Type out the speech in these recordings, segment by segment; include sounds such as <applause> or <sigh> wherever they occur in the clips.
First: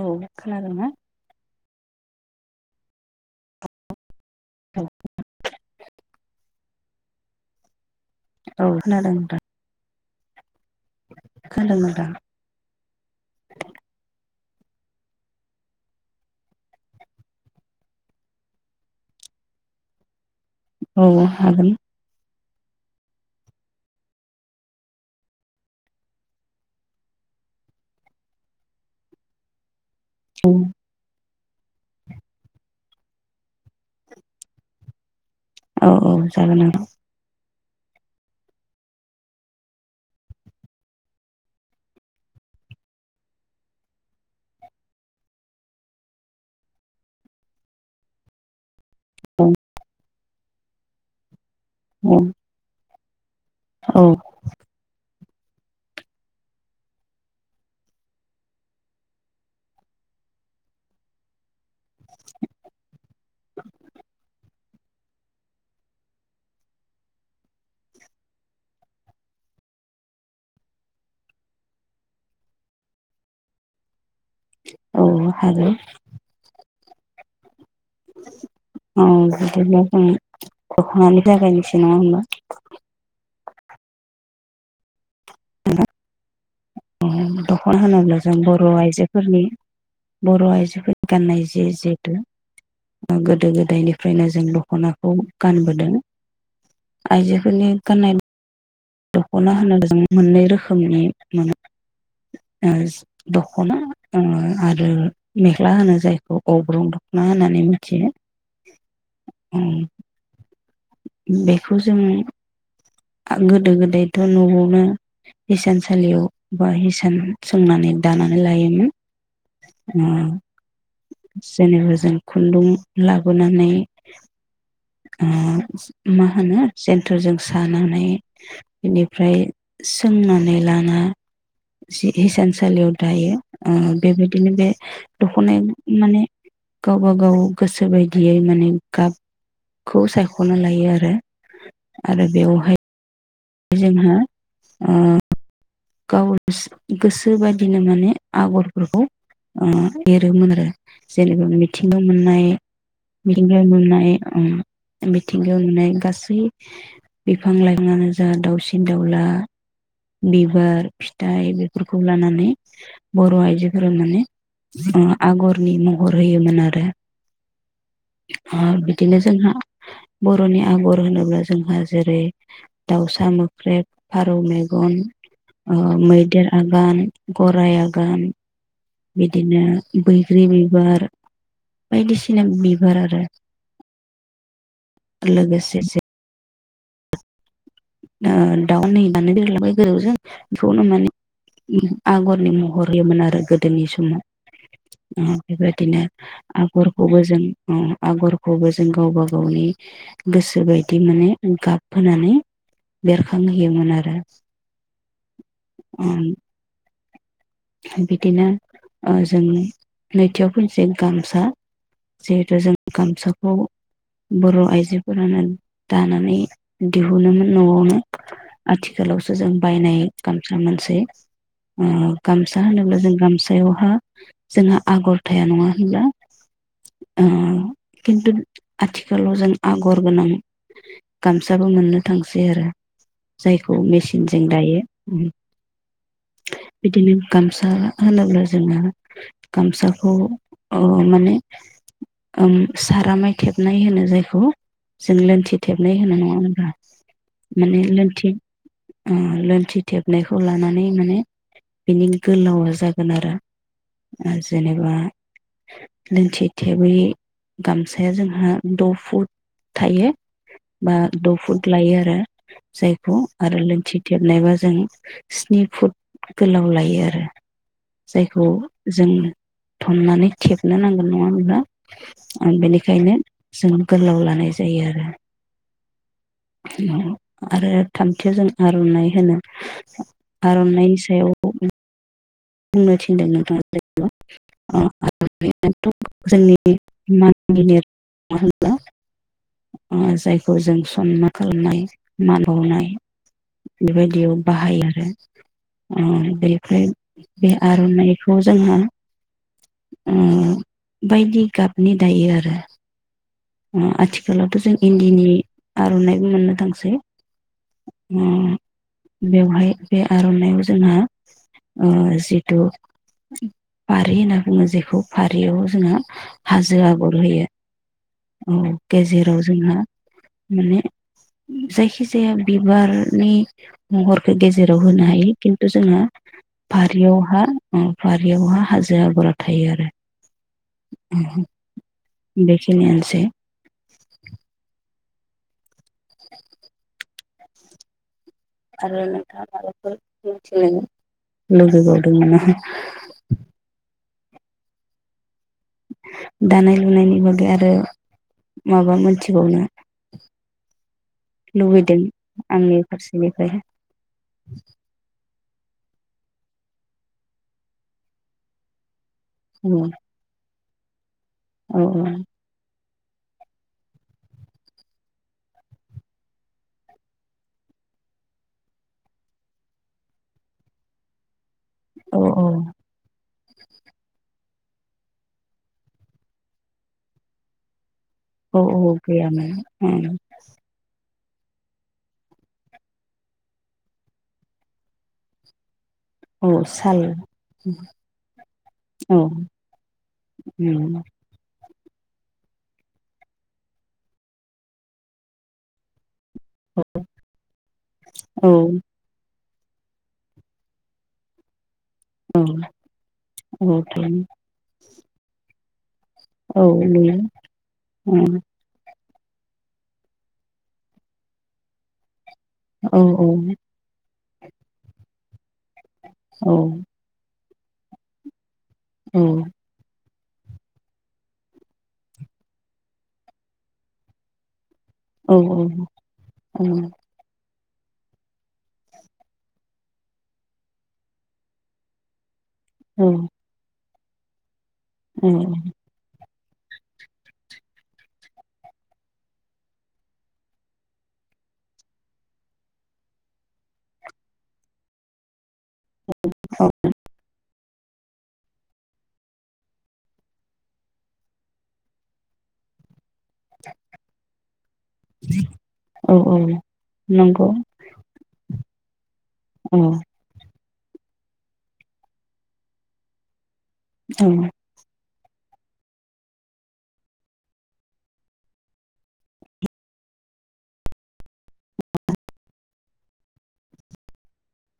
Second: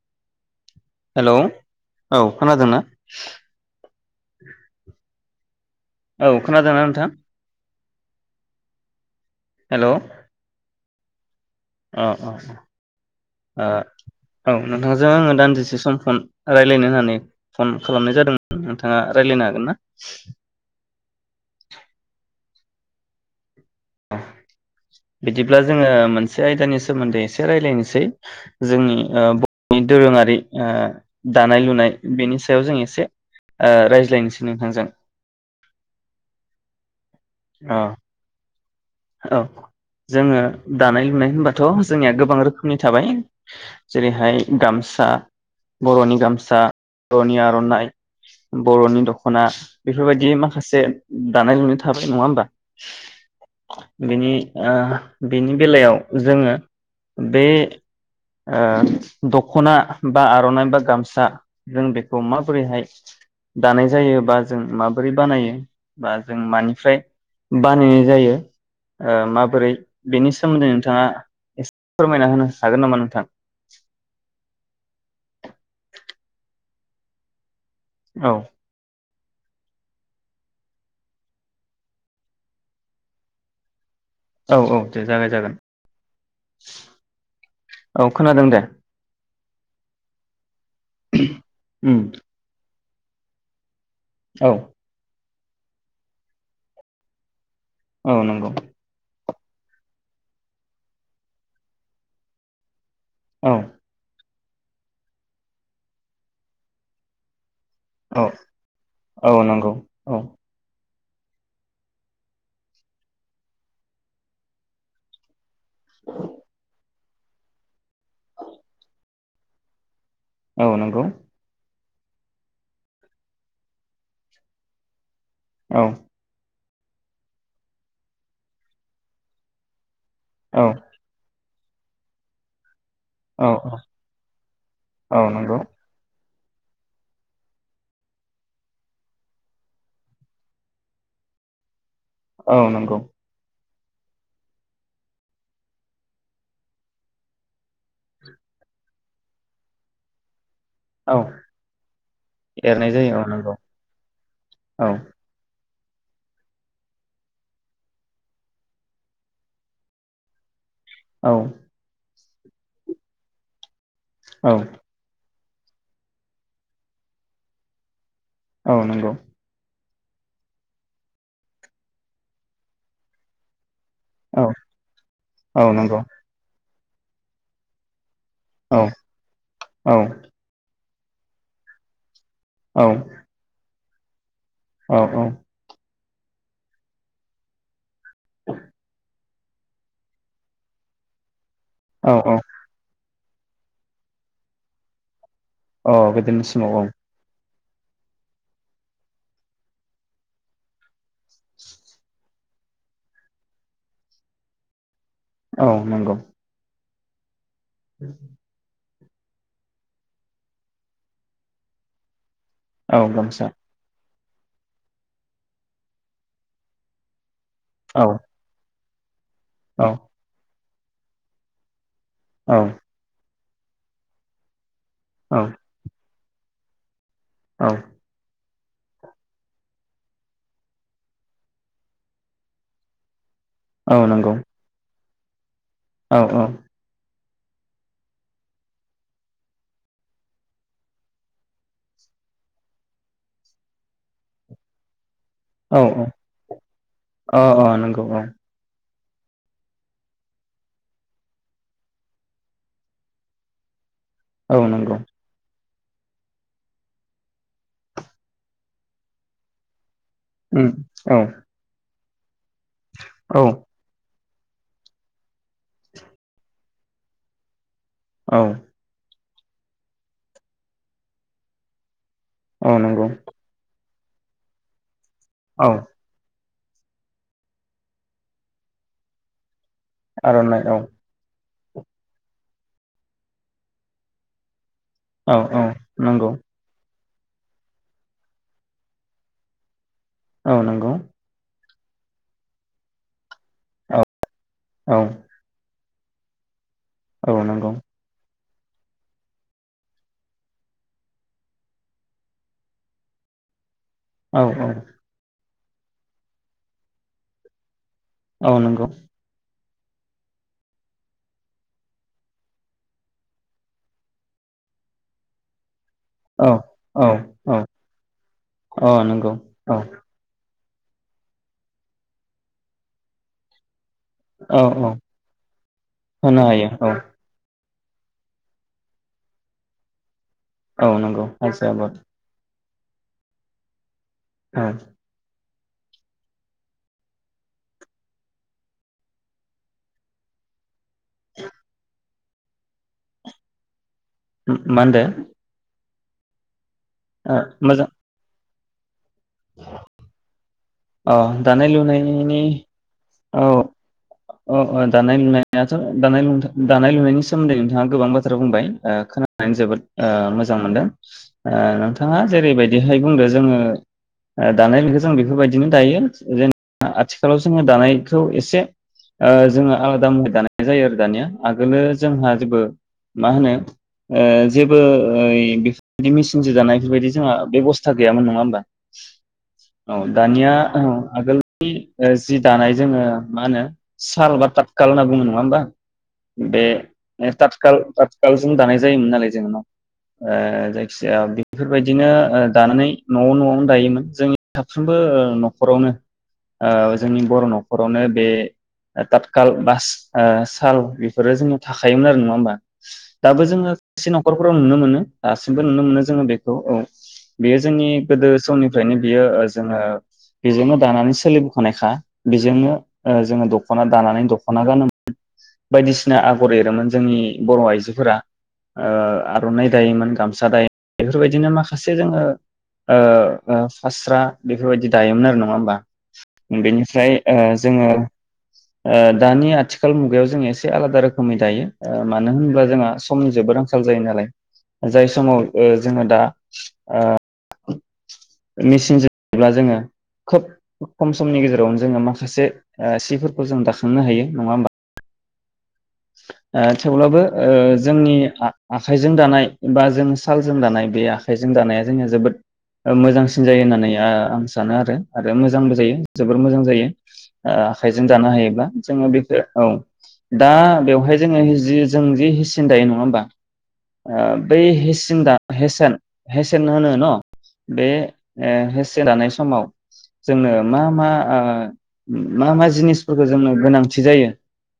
औ खोनादों ना। हेलौ औ खोनादोंना? औ <unintelligible> औ खोनादोंना नोंथां। औ खोनादों नोंथां। हेलौ खोनादों अ नोंथां अ ओ औ नोंथांजों आङो दान्दिसे सम फन रायलायनो होननानै फन खालामनाय जादोंमोन नोंथाङा रायलायनो हागोन ना? औ हागोन बिदिब्ला जोङो मोनसे आयदानि सोमोन्दै एसे रायज्लायनोसै जोंनि ओ नि दोरोङारि ओ औ दानाय लुनाय बेनि सायाव जों एसे रायज्लायनोसै नोंथांजों । औ औ जागोन नोंथां। औ औ जोङो दानाय लुनाय होनबाथ' जोंनिया गोबां रोखोमनि थाबाय जेरैहाय गामसा बर'नि गामसा बर'नि आरनाइ बर'नि दख'ना बेफोरबायदि। दिनो माखासे दानाय लुनाय औ नङा होनबा। औ बिनि ओ बेनि बेलायाव जोङो बे ओ दख'ना बा आरनाइ बा गामसा जों बेखौ माबोरैहाय दानाय जायो बा जों माबोरै बानायो बा जों मानि फ्राय बानायनाय जायो माबोरै बेनि सोमोन्दै नोंथाङा एसे फोरमायना होनो हागोन नामा नोंथां? औ हागोन औ। औ बिदिब्ला जों दख'नानि जागायनोसै नङा होनोमबा। औ औ दे जागाय जागोन। दख'ना औ होनोब्ला जों खोनादों दे बर' आइजोफोरनि बर'आायजो गान्नाय जे जे उम जेहुथु गोदो गोदायनि फ्रायनो जों औ दख'नाखौ गानबोदों आइजो आयजोफोरनि गाननाय औ नंगौ दखना होनोब्ला जों मोननै रोखोमनि मोनो <unintelligible> औ दखना ओ आरो मेख्ला होनो जायखौ अग्रं दखना होनानै बुङो। औ औ नंगौ औ। बेखौ जोङो। गोदो गोदायथ नआवनो। हिसानसालियाव बा। सोंनानै दानानै लायोमोन। औ नंगौ जेनेबा । जों खुन्दुं लाबोनानै। औ मा होनो । जेन्टेरजों सानानै बेनिफ्राय। सोंनानै औ लाना। हिसानसालियाव। औ औ दायो बेबायदिनो बे औ नंगौ दखनाया माने। गावबा गाव गोसो बायदियै माने गाब। खौ सायखना लायो आरो। आरो औ बेवहाय। नंगौ जोंहा। गाव गोसो बायदिनो माने आगरफोरखौ एरोमोन आरो। औ जेनेबा मिथिंगायाव मोननाय एरनाय जायो औ नंगौ मिथिंगायाव मोननाय औ मिथिंगायाव मोननाय। गासै बिफां लाइफाङानो जा दाउसिन दाउला। बिबार। औ फिथाइ बेफोरखौ लानानै। बर आयजोफोरा। फोरोंनानै औ ओं। आगरनि महर होयोमोन आरो। औ नंगौ बिदिनो जोंहा। बर'नि आगर होनोब्ला जोंहा जेरै दावसा मोख्रेब। फारौ औ मेगन। औ ओ नंगौ मैदेर आगान। आगान गराय आगान। औ बिदिनो औ बैग्रि बिबार बायदिसि सिना औ बिबार आरो औ लोगोसे ना दाउन नानै दोनलांबाय गोजौजों बेखौनो माने उम औ औ आगरनि महर होयोमोन आरो रो गोदोनि समाव उम औ बेबायदिनो गोदोनि समाव औ आगरखौबो जों उम आगरखौबो जों गावबा गावनि गोसो बायदि माने गाब होनानै बेरखांहोयोमोन आरो औ नंगौ। बिदिनो ओ जों नैथियाव फैनोसै गामसा जिहेथु जों औ गामसा गामसाखौ बर' आइजोफोरानो दानानै दिहुनोमोन न'आवनो औ आथिखालाव सो जों औ बायनाय गान जा मोनसेै औ गामसा होनोब्ला जों गामसा सायावहा जोंहा आगर थाया नङा होनब्ला ओ औ खिन्थु आथिखालाव जों आगर गोनां गामसाबो मोननो थांसै आरो जायखौ औ नंगौ मेचिनजों दायो। उम औ औ उम गामसा होनोब्ला जोङो गामसाखौ ओ माने ओम सारामाय थेबनाय होनो जायखौ जों लोनथि औ थेबनाय औ होनाय नङा होनबा अ अ माने नंगौ लोनथि उम लोनथि थेबनायखौ लानानै माने बिनि गोलावा जागोन आरो ओ औ जेनेबा नंगौ लोंथि थेबै गामसाया जोंहा द' फुट थायो। उम बा औ द' फुट लायो आरो जायखौ औ आरो लोंथि थेबनायबा जों स्नि फुट गोलाव लायो आरो औ जायखौ । उम थननानै थेबनो नांगोन नङा होनब्ला? आर औ नंगौ बेनिखायनो जों गोलाव लानाय जायो आरो । औ । उम आरो थामथिजों आर'नाइ होनो । आर'नाइ औ आर'नाइनि सायाव बुंनो थिनदों नोंथां बेखौ । औ औ नोंगौ । <unintelligible> अ' जायखौ औ जों नंगौ सनमान खालामनो हायो मानबावनाइ । औ बेबायदियाव बाहायो औ आरो अ' बेफ्राय औ बे नंगौ आर'नाइ खौ जोंहा ओ बायदि गाबनि दायो आरो अ' औ आथिखालावथ' औ जों इन्दिनि आर'नाइबो मोननो थांसै । औ अ' नंगौ बेवहाय बे आर'नाइआव जोंहा ओ जिथु फारि होनना बुङो जेखौ फारियाव जोंहा औ हाजो औ आगर होयो । औ औ नंगौ गेजेराव जोंहा औ माने जायखि जाया बिबारनि महरखौ औ गेजेराव औ होनो हायो खिन्थु जोंहा होनो हायो औ फारियावहा औ फारियावहा हाजो आगरा थायो आरो। औ नंगौ <unintelligible> आबाद । नियानोसै। औ । आरो नोंथाङा माबाफोर मिथिनो लुबैबावदों नामा? उम मा होनदो? दानाय नायनि ओ बागै आरो मोजां माबा मोनथिबावनो अ' दानाय लुबैदों लुनायनि आंनि औ फारसेनिफ्राय ओ ओ दानाय लुनाय दाथ' दानाय लुनथा दानाय लुनायनि सोमोन्दै नोंथाङा गोबां बाथ्रा बुंबाय ओ खोना नै औ जोबोद ओ मोज जां मोनदों ओ औ नोंथाङा जेरैबायदि बिहाय बुंदो जोङो ओ दानायनिखौ जों बेफोरबायदि दिनो दायो जेनब आथिखालाव जोङो दानायखौ एसे ओ जोङो आलादा मुवै दानाय जायो आरो दानिया आगोलो जोंहा औ औ जेबो मा होनो ओ जेबो ओ बेफोरबायदि मेचिनजों दानाय बेफोरबायदि जोंहा बेबस्थ औ औ गैयामोन। औ उम दानिया औ आगोलनि ओ जि दानाय जोङो मा होनो साल बा तातकाल होनना बुङो नङा होमबा औ बे साल ने ताथखाल ताथखालजों दानाय जायोमोन औ नालाय जों नव ओ उम जायखिया बेफोरबायदिनो ओ दानानै न'आव न'आवनो दायोमोन जोंनि साफ्रोमबो ओ न'खरावनो औ ओ जोंनि बर' न'खरावनो बे औ ओ ताथ काल बास ओ साल बेफोरो जोंनाव थाखायोमोन आरो नङा होमबा दाबो जोङो औ से थारैनो न'खरफोराव नुनो मोनो दासो बो नुनो मोनो जों बेखौ औ बेयो जोंनि गोदो समनिफ्रायनो बेयो ओ जोङो बेजोंनो दानानै सोलिबोखानायखा बेजोंनो औ ओ औ जोङो दख'ना दानानै दख'ना गानोमोन बायदिसिना आगर औ एरोमोन जोंनि बर' आइजोफोरा ओ औ आर'नाइ दायोमोन गामसा सा दायो बेफोरबायदिनो माखासे जोङो ओ ओ फास्रा बेफोरबायदि दायोमोन आरो नङा होमबा बेनिफ्राय ओ जोङो ओ दानि आथिखाल मुगायाव जोङो एसे आलादा रोखोमै दायो ओ मानो होनोबा जोंहा औ समनि जोबोद आं खाल जायो नालाय जाय समाव औ ओ जोङो दा ओ मेसिनजोंब्ला जोङो खोब खम समनि गेजेरावनो जोङो माखासे ओ सिफोरखौ जों दाखांनो हायो नङा होमबा। औ ओ थेवब्लाबो ओ जोंनि आखाइजों दानाय बा जों सालजों दानाय बे आखाइजों दानाया जोंना जोबोद ओ मोजांसिन जायो होननानै आं सानो। सानो आरो आरो मोजांबो जायो औ औ जोबोर मोजां जायो नंगौ आखाइजों दानो हायोब्ला। जोंङो बे। औ दा। बेवहाय जोङो जि जों जि हिसिन दायो नङा होमबा। औ बेै हि। जों दा हेसेन हेसेन होनो न' बे हेसेन दानाय समाव जोंनो मा मा मा मा जिनिसफोरखौ जोंनो गोनांथि जायो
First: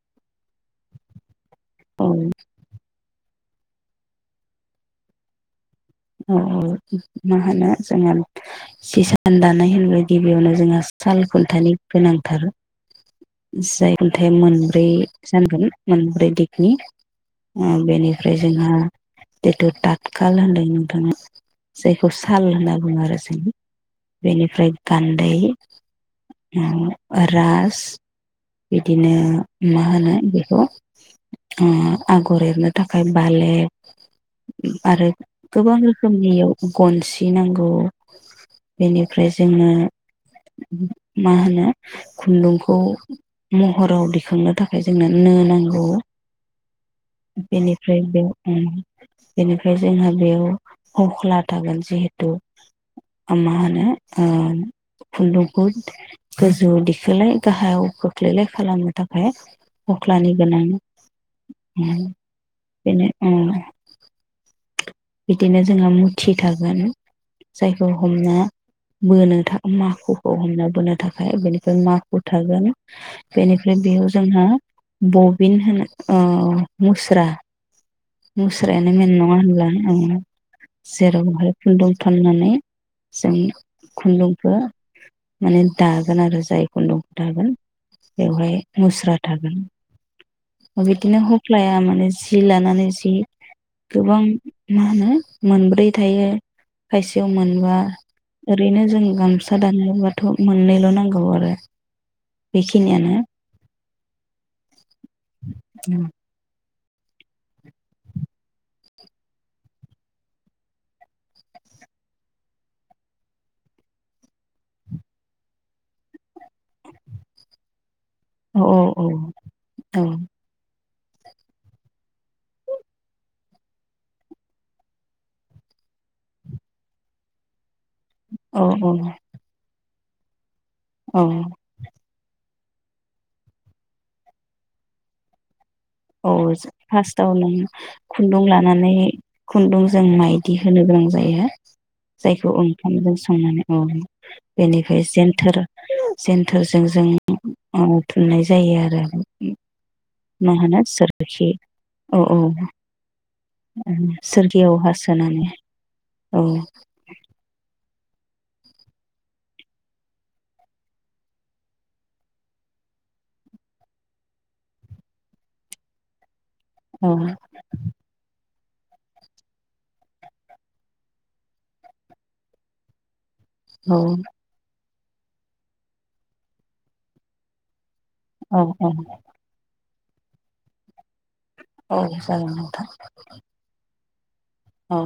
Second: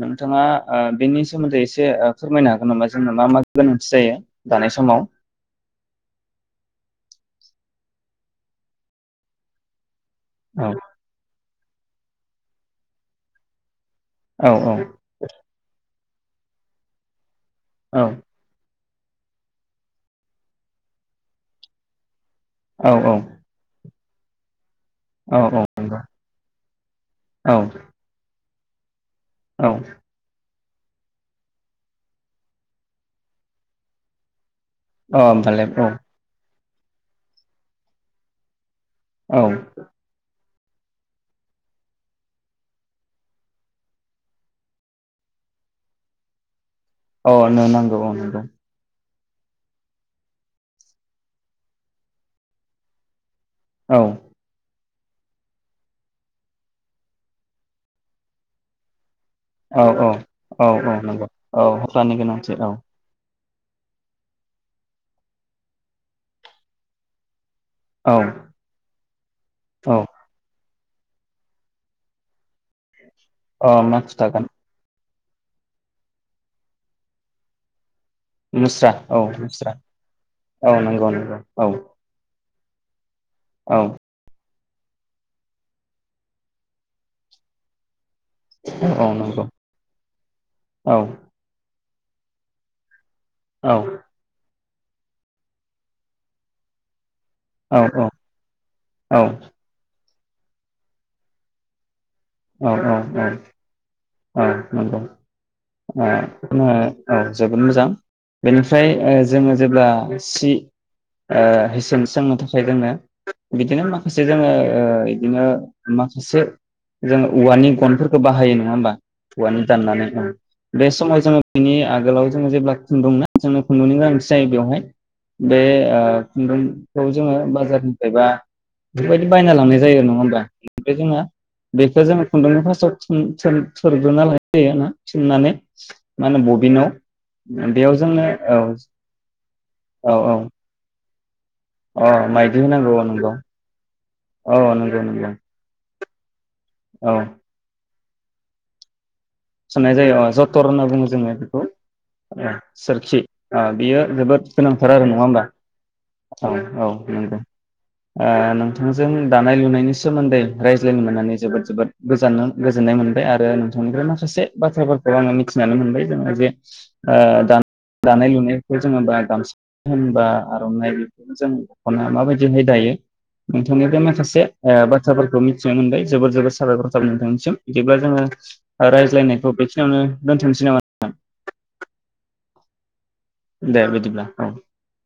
नोंथाङा। <unintelligible> सोमोन्दै एसे औ फोरमायनो हागोन नामा जोंनो मा मा। गोनांथि जायो दानाय समाव। औ मा होनो जोंना हिसान दानाय होनबाय <unintelligible> गिबियावनो औ जोंङा सालखुन। खुन्थानि गोनांथार जाय। <unintelligible> ओमथाय औ मोनब्रै जानगोन। मोनब्रै दिगनि। बेनिफ्राय जोंहा। बेथ' टाकलालदाय न <unintelligible> जायखौ स। साल होनना बुङो आरो जों। बेनिफ्राय। गान्दै औ औ नंगौ औ रास। बिदिनो मा होनो बेखौ। आगर एरनो थाखाय बाले। अ भालाय <unintelligible> रोखोमनि। गनसि नांगौ। बेनिफ्राय औ जोंनो। मा होनो खुन्दुंखौ महराव दिखांनो थाखाय जोंनो नो नांगौ। औ नो नांगौ बेनिफ्राय औ बे नंगौ। बेनिफ्राय जोंहा। बेयाव हख्ला थागोन जेहेथु। मा होनो। औ खुन्दुंखौ गोजौआव दिखोलाय गाहायाव खोख्लैलाय खालामनो थाखाय। औ औ हख्लानि गोनां औ औ नंगौ औ हख्लानि गोनांथि औ। बेनो बिदिनो जोंहा मुथि थागोन। जायखौ औ हमना बोनो था औ माखुखौ हमना बोनो थाखाय बेनिफ्राय माु थागोन अ बेनिफ्राय मा बेयाव खुथा गान जोंहा बबिन होनना ओ मुस्रा, मुस्रा मुस्रायानो मेेन औ नङा होनब्ला मुस्रा ओ औ नंगौ नंगौ जेरावहाय औ खुन्दुं थननानै जों औ खुन्दुंखो माने दागोन आरो जाय खुन्दुंखौ दागोन बेवहाय औ मुस्रा नंगौ थागोन औ बिदिनो हफ्लायामोन नोसि लानानै जि औ गोबां मा होनो मोनब्रै थायो खायसे याव मोनबा औ ओरैनो जों औ गामसा दानायाव बाद थ' मोननैल' नांगौ आरो औ औ बेखिनियानो औ औ नंगौ ओ आंङो, औ जोबोद मोजां बेनिफ्राय ओ जोङो जेब्ला सि ओ हेसेन सोंनो थाखाय जोंनो बिदिनो माखासे जोङो ओ बिदिनो माखासे जोङो औवानि गनफोर खौ बाहायो औ नङा औ होमबा औ औवानि दाननानै। बे समाव जोङो बिनि आगोलाव जोङो जेब्ला खुन्दुं ना जोंनो खुन्दुंनि गोनांथि जायो बेवहाय बे ओ खुन्दुंखौ जोङो बाजार फायबा औ औ बेफोरबायदि बायना लांनाय जायो नङा होमबा? ओमफ्राय जोङो, औ जोङो खुन्दुंखौ फार्स्टआव थुन थोर-थोरग्रोना लानाय जायो आरोना थुननानै। मा औ होनो बबिनाव फार्स्टाव नों बेयाव जोंनो खुन्दुं औ लानानै खुन्दुं जों औ माइदि होनो गोनां जायो। औ अ जायखौ माइदि होनांगौ औ ओंखामजों नंगौ संनानै औ औ नंगौ बेनिफ्राय नंगौ जेन्थोर जेन थोरजों जों औ औ थुमनाय जायो आरो। थुननाय जायो। ओ मा जथर होनो होनना बुङो जोङो सोरखि बेखौ औ औ ओ सोरखि बेयो जोबोद गोनांथार सोरगियावहा आरो नङा होमबा सोनानै औ औ नंगौ। ओ नोंथांजों दानाय लुनायनि सोमोन्दै रायज्लायनो मोननानै जोबोद जोबोद गोजोननाय मोनबाय आरो नोंथांनिफ्राय मा माखासे बाथ्राफोरखौ आङो मिथिनानै मोनबाय जोङो जे औ ओ दानाय लुनाय बेखौ जोङो बा गामसा होनबा आर'नाइ बेफोरनो जों दख'नाय माबायदिहाय दायो? नोंथांनिफ्राय औ माखासे ओ बाद, थ्राफोरखौ मिथिनो मोनबाय ।जोबोद जोबोद साबायखर थाबाय नोंथांनिसिम बिदिब्ला जोङो औ औ रायज्लायनाय खौ बेखि नावनो दोनथ'नोसै नामा? <unintelligible> औ जागोन नोंथां। दे बिदिब्ला औ। औ।